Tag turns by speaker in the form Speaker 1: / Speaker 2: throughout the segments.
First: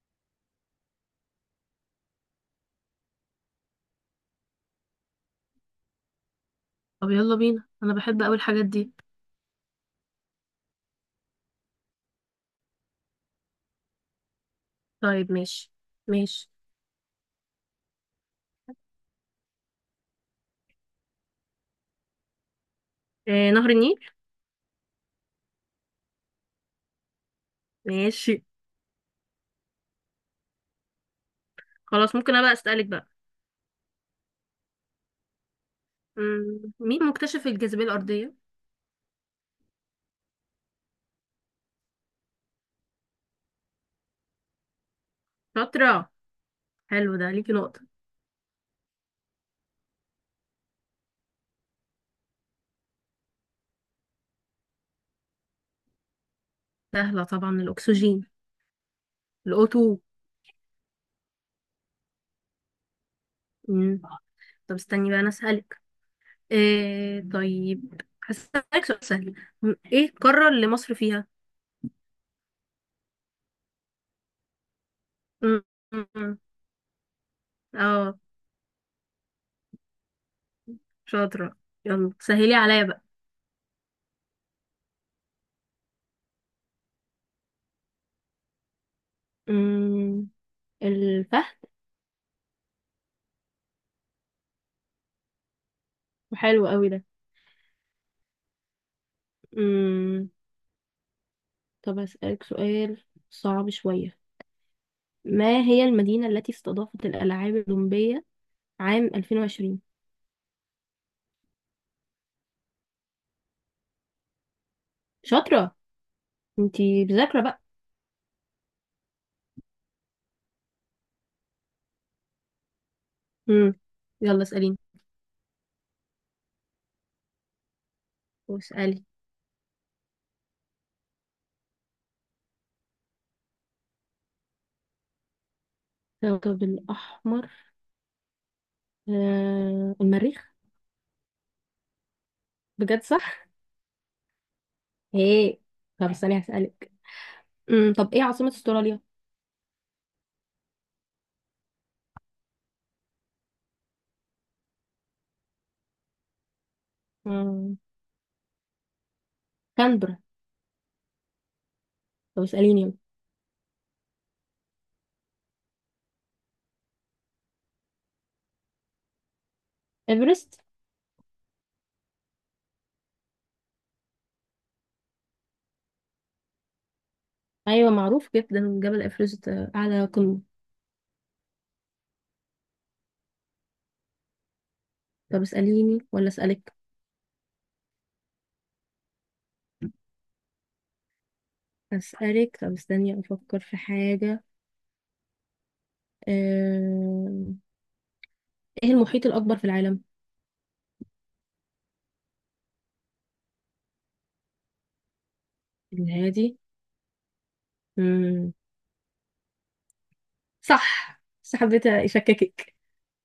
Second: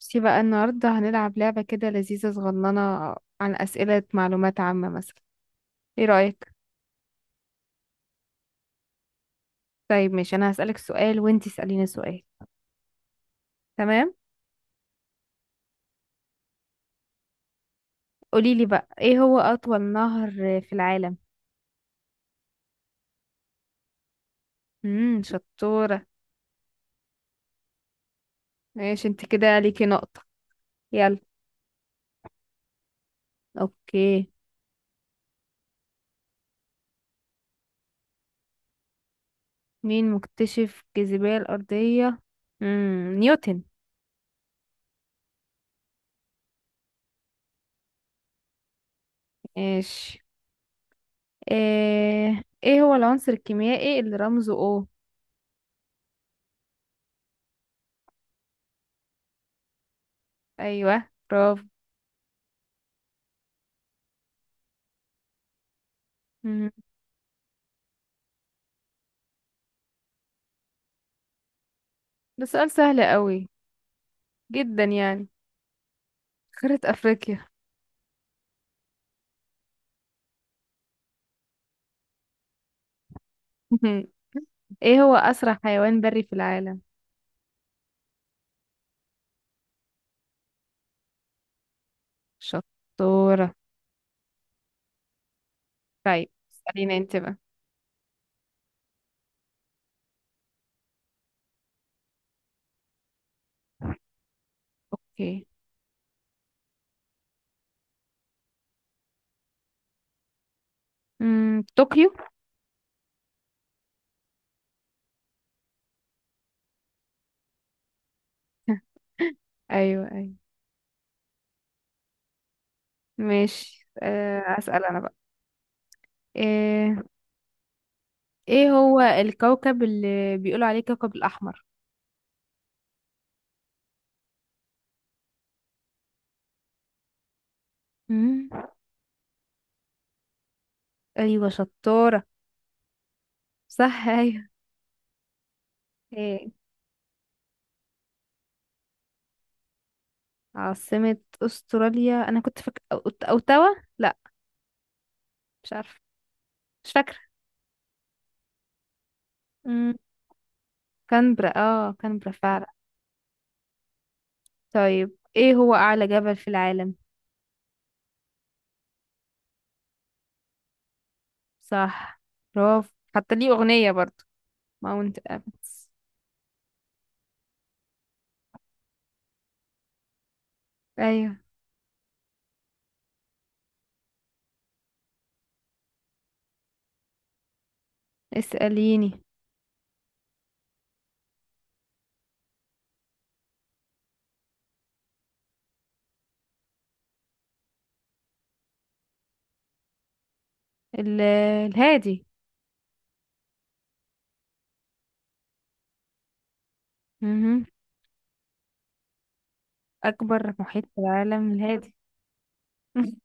Speaker 1: بصي بقى النهاردة هنلعب لعبة كده لذيذة صغننة عن أسئلة معلومات عامة مثلا. ايه رأيك؟
Speaker 2: طب يلا بينا، انا بحب اوي الحاجات دي.
Speaker 1: طيب ماشي، أنا هسألك سؤال وانتي اسأليني سؤال. تمام؟
Speaker 2: طيب ماشي، ماشي.
Speaker 1: قوليلي بقى ايه هو أطول نهر في العالم؟
Speaker 2: آه، نهر النيل.
Speaker 1: شطورة.
Speaker 2: ماشي.
Speaker 1: ماشي، انت كده ليكي نقطة. يلا.
Speaker 2: خلاص، ممكن انا بقى اسالك بقى.
Speaker 1: اوكي.
Speaker 2: مين مكتشف الجاذبيه الارضيه؟
Speaker 1: مين مكتشف الجاذبية الأرضية؟ نيوتن.
Speaker 2: شاطره. حلو، ده ليكي نقطه.
Speaker 1: ماشي. ايه هو العنصر الكيميائي اللي رمزه O؟
Speaker 2: سهله طبعا، الاكسجين. الاوتو.
Speaker 1: ايوه برافو.
Speaker 2: مم. طب استني بقى انا اسالك.
Speaker 1: مم،
Speaker 2: آه طيب هسالك سؤال سهل. ايه القاره اللي مصر فيها؟
Speaker 1: ده سؤال سهل قوي جدا يعني.
Speaker 2: مم، مم، مم.
Speaker 1: قارة أفريقيا.
Speaker 2: اه شاطره. يلا سهلي عليا بقى.
Speaker 1: ايه هو أسرع حيوان بري في العالم؟
Speaker 2: مم، الفهد.
Speaker 1: شطورة. طيب
Speaker 2: حلو قوي
Speaker 1: اسأليني انت بقى.
Speaker 2: ده. طب أسألك سؤال صعب شوية.
Speaker 1: اوكي.
Speaker 2: ما هي المدينة التي استضافت الألعاب الأولمبية عام 2020؟
Speaker 1: طوكيو.
Speaker 2: شاطرة، انتي مذاكرة بقى.
Speaker 1: ايوه ايوه.
Speaker 2: مم.
Speaker 1: ماشي،
Speaker 2: يلا اسأليني
Speaker 1: أسأل انا بقى. ايه ايه هو
Speaker 2: واسألي.
Speaker 1: الكوكب اللي بيقولوا عليه كوكب الأحمر؟
Speaker 2: الكوكب الأحمر.
Speaker 1: مم.
Speaker 2: آه، المريخ.
Speaker 1: ايوه شطورة.
Speaker 2: بجد صح؟
Speaker 1: صح ايوه.
Speaker 2: ايه. طب استني
Speaker 1: ايه
Speaker 2: هسألك. مم. طب ايه عاصمة استراليا؟
Speaker 1: عاصمة استراليا؟ انا كنت فاكرة اوتاوا، لا، مش عارفة، مش فاكرة.
Speaker 2: مم.
Speaker 1: مم.
Speaker 2: كانبرا.
Speaker 1: كانبرا، اه، كانبرا
Speaker 2: طب
Speaker 1: فعلا.
Speaker 2: اسأليني يلا.
Speaker 1: طيب ايه هو اعلى جبل في العالم؟
Speaker 2: ايفرست.
Speaker 1: صح. برافو، حتى ليه اغنية برضو، ماونت ابس.
Speaker 2: ايوه معروف جدا جبل ايفرست، اعلى قمة.
Speaker 1: ايوه.
Speaker 2: طب اسأليني ولا اسألك؟
Speaker 1: اسأليني.
Speaker 2: أسألك. طب استني أفكر في حاجة. آم، ايه المحيط الأكبر في العالم؟
Speaker 1: الهادي.
Speaker 2: الهادي.
Speaker 1: مهم.
Speaker 2: مم.
Speaker 1: اكبر محيط في
Speaker 2: صح
Speaker 1: العالم
Speaker 2: بس حبيت
Speaker 1: الهادي.
Speaker 2: أشككك.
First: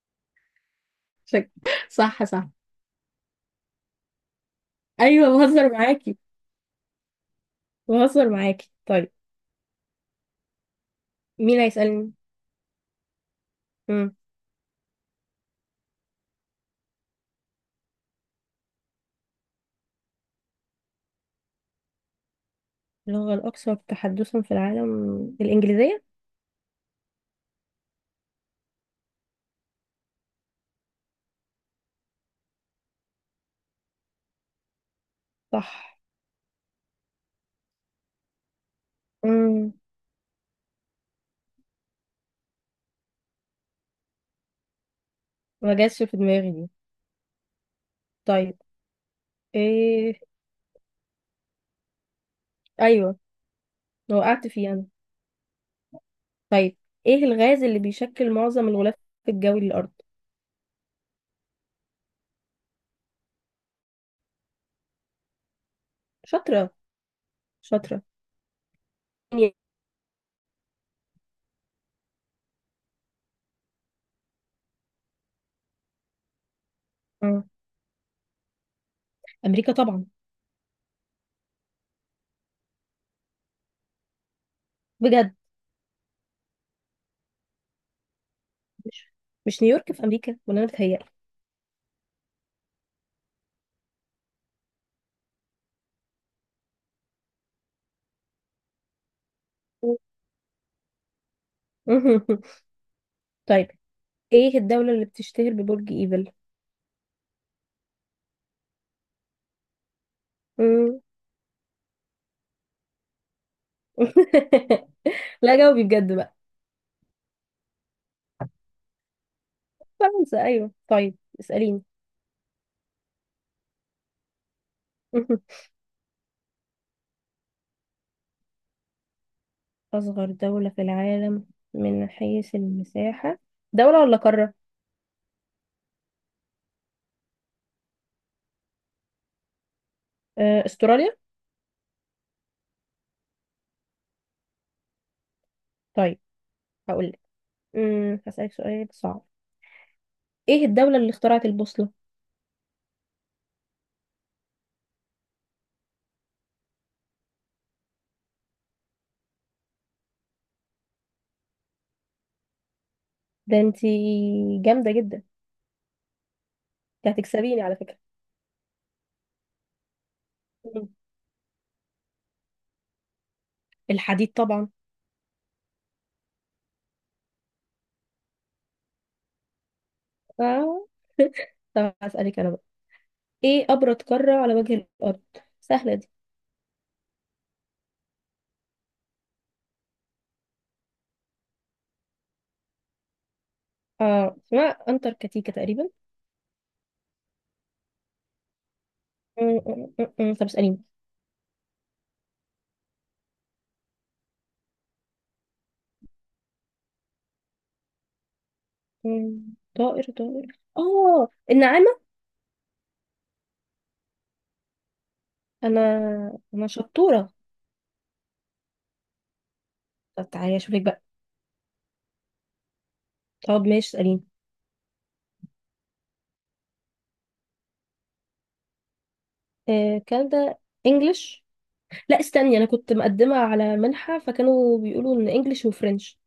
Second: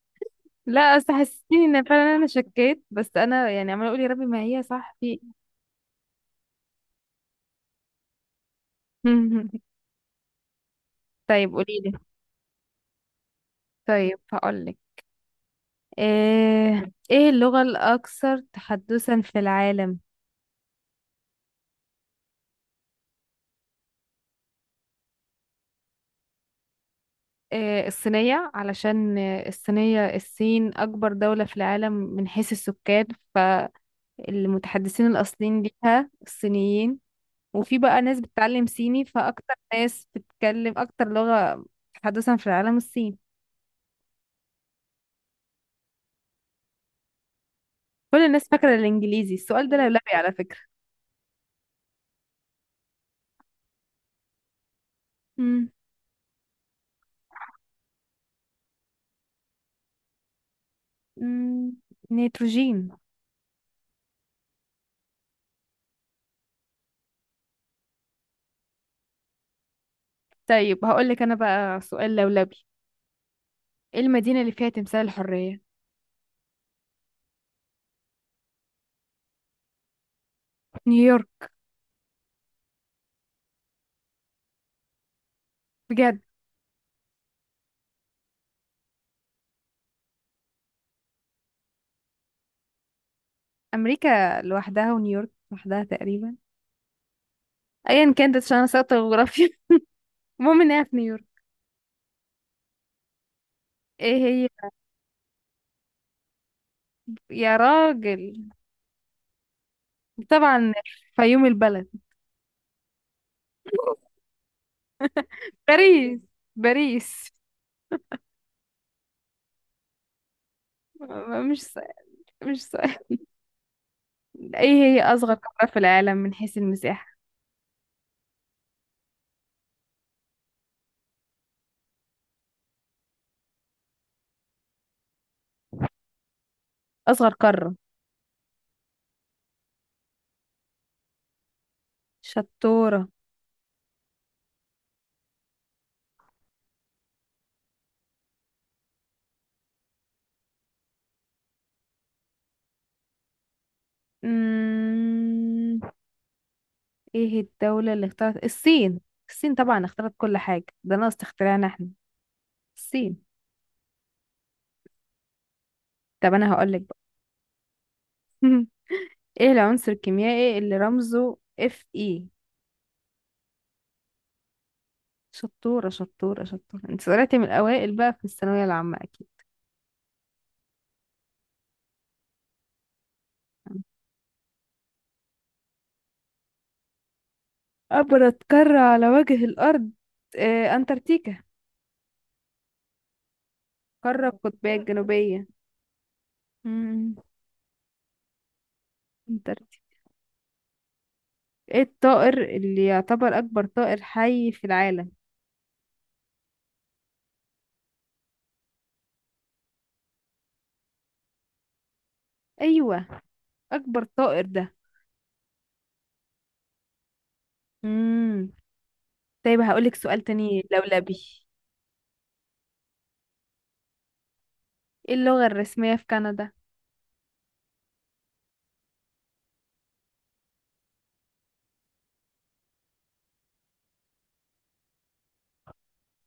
Speaker 1: لا، اصل
Speaker 2: شك...
Speaker 1: حسيتيني ان فعلا
Speaker 2: صح،
Speaker 1: انا
Speaker 2: صح.
Speaker 1: شكيت، بس انا يعني عماله اقول يا ربي ما هي صح في.
Speaker 2: أيوة بهزر معاكي، بهزر معاكي. طيب،
Speaker 1: طيب
Speaker 2: مين
Speaker 1: قولي لي.
Speaker 2: هيسألني؟ مم.
Speaker 1: طيب هقول لك. ايه اللغة الاكثر تحدثا في العالم؟
Speaker 2: اللغة الأكثر تحدثا في العالم، الإنجليزية؟
Speaker 1: الصينية، علشان الصين أكبر دولة في العالم من حيث السكان، فالمتحدثين الأصليين
Speaker 2: صح.
Speaker 1: ليها الصينيين. وفي بقى ناس بتتعلم صيني، فأكتر
Speaker 2: مم.
Speaker 1: ناس بتتكلم أكتر لغة تحدثا في العالم الصين.
Speaker 2: ما جاتش في دماغي دي.
Speaker 1: كل الناس
Speaker 2: طيب.
Speaker 1: فاكرة الإنجليزي. السؤال ده لولبي
Speaker 2: ايه.
Speaker 1: على فكرة.
Speaker 2: أيوة، وقعت فيه أنا.
Speaker 1: مم.
Speaker 2: طيب، ايه الغاز اللي بيشكل معظم الغلاف الجوي للأرض؟
Speaker 1: مم. نيتروجين.
Speaker 2: شاطرة، شاطرة.
Speaker 1: طيب هقولك أنا بقى سؤال لولبي. إيه المدينة اللي فيها تمثال الحرية؟
Speaker 2: مم. أمريكا طبعا.
Speaker 1: نيويورك.
Speaker 2: بجد.
Speaker 1: بجد.
Speaker 2: مش مش نيويورك في امريكا، ولا انا بتهيألي؟
Speaker 1: أمريكا لوحدها ونيويورك لوحدها تقريبا، ايا كانت، عشان انا ساقطة جغرافيا. المهم انها في نيويورك.
Speaker 2: طيب،
Speaker 1: ايه هي.
Speaker 2: ايه الدولة اللي بتشتهر ببرج ايفل؟
Speaker 1: يا راجل، طبعا،
Speaker 2: مم.
Speaker 1: فيوم البلد.
Speaker 2: لا، جاوبي بجد
Speaker 1: باريس.
Speaker 2: بقى.
Speaker 1: باريس.
Speaker 2: فرنسا، ايوه، طيب
Speaker 1: مش
Speaker 2: اسأليني.
Speaker 1: سهل. مش سهل. ايه هي اصغر قارة في العالم من حيث المساحة؟
Speaker 2: اصغر دولة في العالم من حيث المساحة، دولة ولا قارة؟
Speaker 1: اصغر قارة.
Speaker 2: آه، استراليا.
Speaker 1: شطورة.
Speaker 2: طيب هقولك. هسألك سؤال صعب. ايه الدولة اللي اخترعت البوصلة؟
Speaker 1: أمم، ايه الدولة اللي اخترعت؟ الصين. الصين طبعا اخترعت كل حاجة، ده ناقص اختراعنا احنا. الصين.
Speaker 2: ده انتي جامدة جدا.
Speaker 1: طب انا هقولك بقى.
Speaker 2: انتي هتكسبيني على فكرة.
Speaker 1: ايه العنصر الكيميائي اللي
Speaker 2: مم.
Speaker 1: رمزه اف اي؟
Speaker 2: الحديد طبعا.
Speaker 1: شطورة شطورة شطورة، انت طلعتي من الأوائل بقى في الثانوية العامة أكيد.
Speaker 2: آه. طب هسألك انا بقى. ايه ابرد قارة على وجه الارض؟ سهلة دي.
Speaker 1: أبرد قارة على وجه الأرض. أنتاركتيكا. قارة
Speaker 2: اه، اسمها
Speaker 1: القطبية الجنوبية.
Speaker 2: انتاركتيكا تقريبا.
Speaker 1: مم.
Speaker 2: م-
Speaker 1: انتاركتيكا.
Speaker 2: م- م- م. طب اسأليني.
Speaker 1: ايه الطائر اللي يعتبر أكبر طائر حي في العالم؟
Speaker 2: م- طائر، النعامة.
Speaker 1: أيوة. أكبر طائر ده.
Speaker 2: انا انا شطورة.
Speaker 1: مم. طيب هقولك سؤال
Speaker 2: طب تعالي
Speaker 1: تاني
Speaker 2: اشوفك بقى.
Speaker 1: لولبي.
Speaker 2: طب ماشي اسأليني.
Speaker 1: ايه اللغة الرسمية في كندا؟
Speaker 2: آه كان ده. انجلش. لا استني، انا كنت مقدمة على منحة فكانوا بيقولوا ان انجلش وفرنش.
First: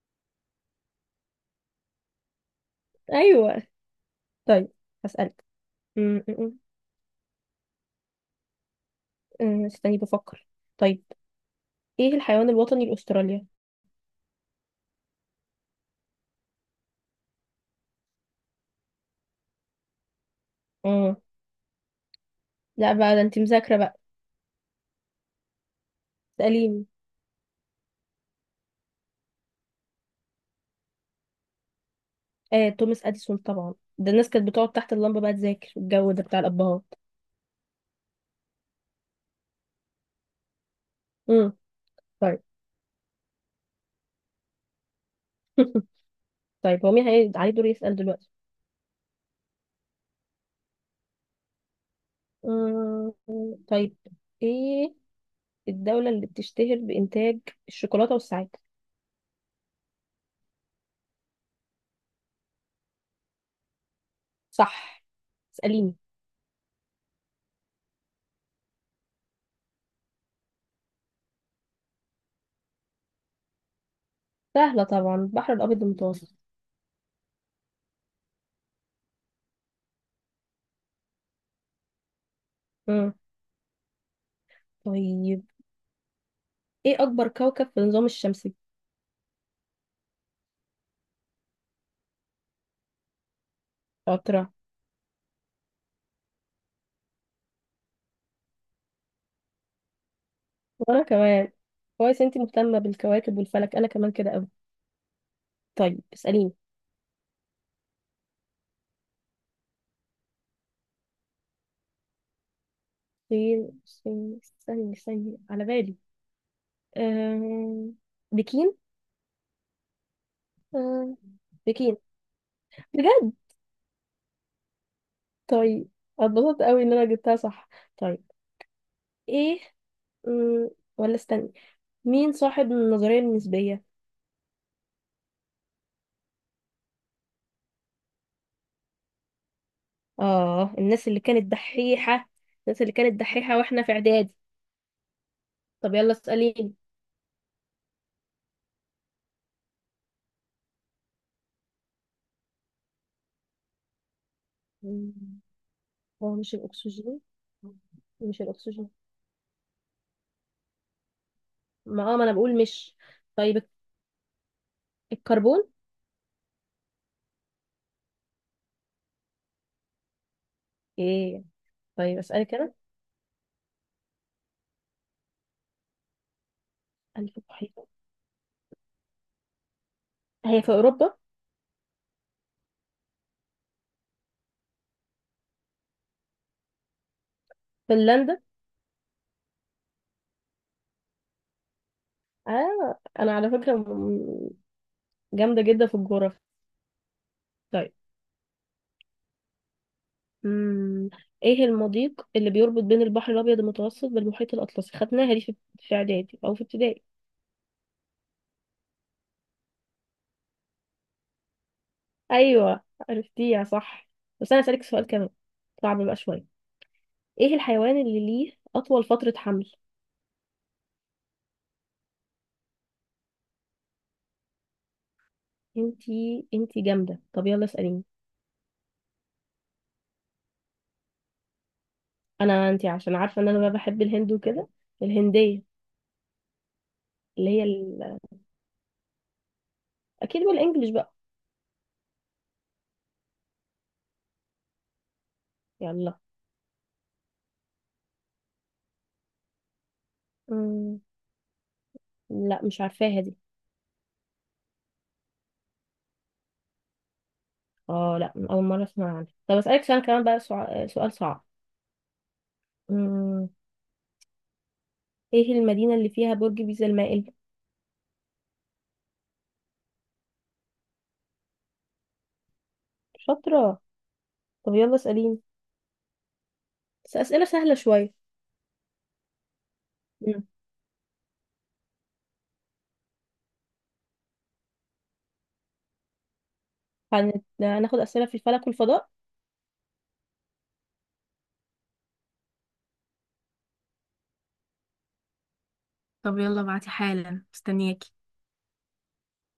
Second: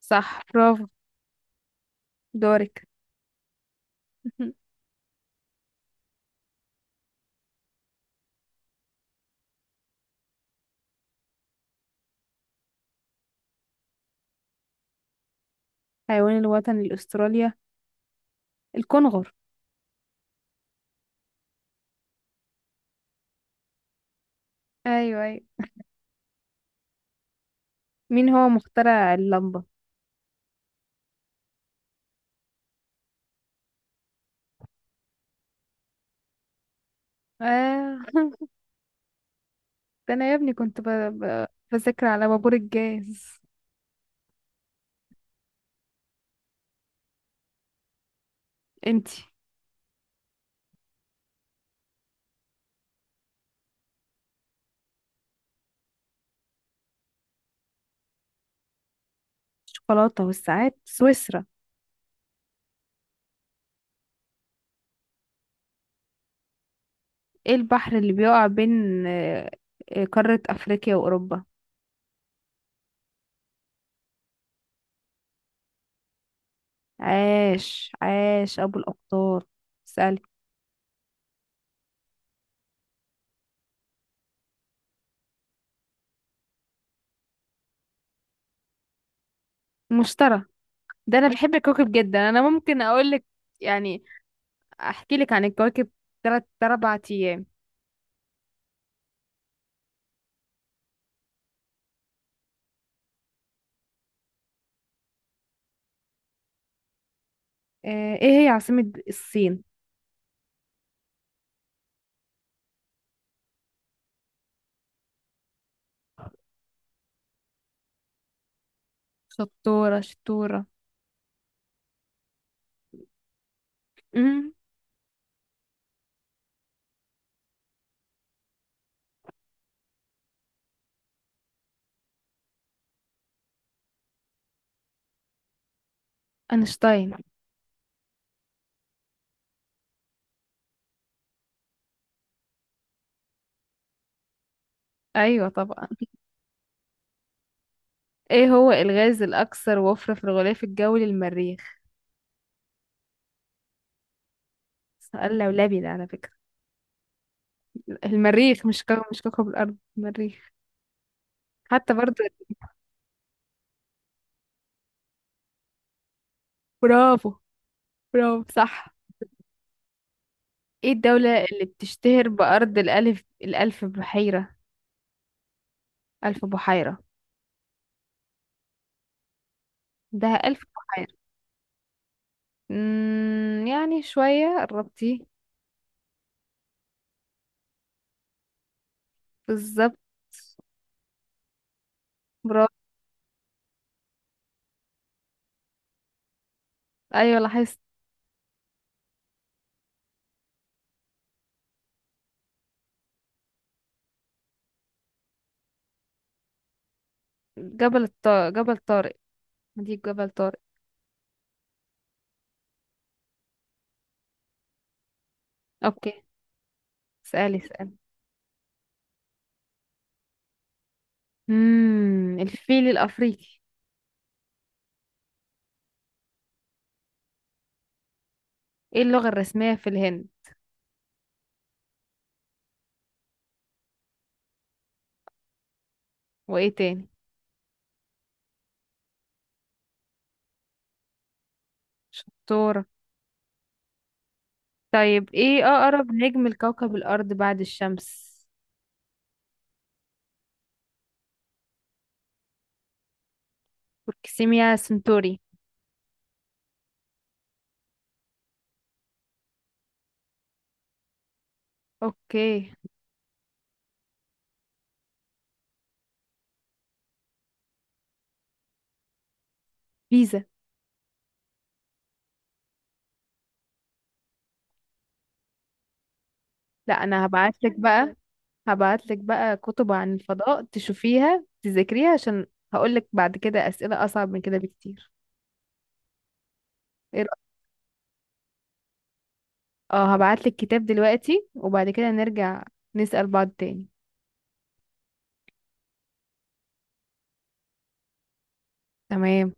Speaker 1: صح برافو. دورك.
Speaker 2: ايوه، طيب هسألك. م- م- م. استني بفكر. طيب، ايه الحيوان الوطني لاستراليا؟
Speaker 1: حيوان الوطني لأستراليا، الكنغر.
Speaker 2: اه لا بقى، ده انت مذاكرة بقى.
Speaker 1: أيوة أيوة.
Speaker 2: اسأليني.
Speaker 1: مين هو مخترع اللمبة؟
Speaker 2: آه، توماس اديسون طبعا. ده الناس كانت بتقعد تحت اللمبه بقى تذاكر، الجو ده بتاع الابهات.
Speaker 1: آه. ده انا يا ابني كنت
Speaker 2: امم
Speaker 1: بذاكر على
Speaker 2: طيب.
Speaker 1: بابور الجاز.
Speaker 2: طيب، هو مين عليه دور يسأل دلوقتي؟
Speaker 1: انتي.
Speaker 2: أمم، طيب، ايه الدولة اللي بتشتهر بإنتاج الشوكولاتة والساعات؟
Speaker 1: الشوكولاتة والساعات سويسرا.
Speaker 2: صح. اسأليني.
Speaker 1: ايه البحر اللي بيقع بين قارة افريقيا واوروبا؟
Speaker 2: سهلة طبعا، البحر الأبيض المتوسط.
Speaker 1: عاش عاش ابو الاقطار. اسألي.
Speaker 2: امم طيب، ايه أكبر كوكب في النظام الشمسي؟
Speaker 1: مشتري. ده انا بحب الكواكب جدا، انا ممكن اقول لك يعني،
Speaker 2: شاطرة.
Speaker 1: احكي لك عن الكواكب تلات اربع ايام.
Speaker 2: وأنا كمان. كويس انتي مهتمة بالكواكب والفلك، أنا كمان كده أوي. طيب اسأليني.
Speaker 1: ايه هي عاصمة الصين؟
Speaker 2: سين سين استني، استني على بالي. آم، بكين.
Speaker 1: شطورة شطورة.
Speaker 2: آم، بكين. بجد.
Speaker 1: امم.
Speaker 2: طيب، اتبسطت قوي ان انا جبتها صح. طيب، ايه. مم، ولا استني. مين صاحب النظرية النسبية؟
Speaker 1: اينشتاين.
Speaker 2: اه، الناس اللي كانت دحيحة. الناس اللي كانت دحيحة واحنا في اعدادي.
Speaker 1: ايوه طبعا.
Speaker 2: طب يلا اسأليني.
Speaker 1: ايه هو الغاز الاكثر وفرة في الغلاف الجوي للمريخ؟ سؤال
Speaker 2: مم،
Speaker 1: لولبي ده على فكرة.
Speaker 2: هو مش الاكسجين؟ مش
Speaker 1: المريخ مش
Speaker 2: الاكسجين.
Speaker 1: كوكب، مش كوكب الارض المريخ، حتى
Speaker 2: ما
Speaker 1: برضو.
Speaker 2: اه ما انا بقول مش. طيب، الكربون.
Speaker 1: برافو. برافو صح. ايه
Speaker 2: ايه.
Speaker 1: الدولة اللي
Speaker 2: طيب
Speaker 1: بتشتهر
Speaker 2: اسألك انا.
Speaker 1: بأرض الألف بحيرة؟ ألف بحيرة.
Speaker 2: ألف بحيرة.
Speaker 1: ده ألف
Speaker 2: هي في
Speaker 1: بحيرة.
Speaker 2: اوروبا؟
Speaker 1: يعني شوية قربتي.
Speaker 2: فنلندا.
Speaker 1: بالظبط. برافو.
Speaker 2: آه، أنا على فكرة جامدة جدا في الجغرافيا.
Speaker 1: أيوة لاحظت.
Speaker 2: طيب. مم. إيه المضيق اللي بيربط بين البحر الأبيض المتوسط بالمحيط الأطلسي؟ خدناها دي في إعدادي أو في ابتدائي.
Speaker 1: جبل الطارق، جبل طارق. دي جبل طارق.
Speaker 2: أيوة، عرفتيها صح. بس أنا هسألك سؤال كمان، صعب بقى
Speaker 1: أوكي.
Speaker 2: شوية. إيه
Speaker 1: اسألي اسألي.
Speaker 2: الحيوان اللي ليه أطول فترة حمل؟
Speaker 1: الفيل الأفريقي.
Speaker 2: انتي جامدة. طب يلا اسأليني.
Speaker 1: ايه اللغة الرسمية في الهند؟
Speaker 2: انتي عشان عارفة إن أنا بقى بحب الهند وكده. الهندية.
Speaker 1: وايه تاني؟
Speaker 2: اللي هي أكيد بالإنجلش بقى.
Speaker 1: شطورة. طيب ايه اقرب
Speaker 2: يلا.
Speaker 1: نجم لكوكب الارض بعد الشمس؟
Speaker 2: مم. لا، مش عارفاها دي.
Speaker 1: بروكسيميا سنتوري.
Speaker 2: اه لا، أول مرة أسمع عنها. طب أسألك سؤال كمان بقى، سؤال صعب.
Speaker 1: اوكي.
Speaker 2: مم. إيه المدينة اللي فيها برج بيزا المائل؟
Speaker 1: بيزا.
Speaker 2: شاطرة. طب يلا اسأليني.
Speaker 1: لا
Speaker 2: بس
Speaker 1: انا
Speaker 2: أسئلة سهلة
Speaker 1: هبعتلك
Speaker 2: شوية.
Speaker 1: بقى. هبعتلك بقى كتب عن
Speaker 2: مم.
Speaker 1: الفضاء تشوفيها تذاكريها، عشان هقولك بعد كده اسئلة اصعب من كده بكتير. ايه رأيك؟
Speaker 2: هناخد أسئلة في الفلك والفضاء.
Speaker 1: اه هبعتلك كتاب دلوقتي، وبعد كده نرجع نسأل بعض تاني.
Speaker 2: طب يلا بعتي حالا، مستنياكي.
Speaker 1: تمام.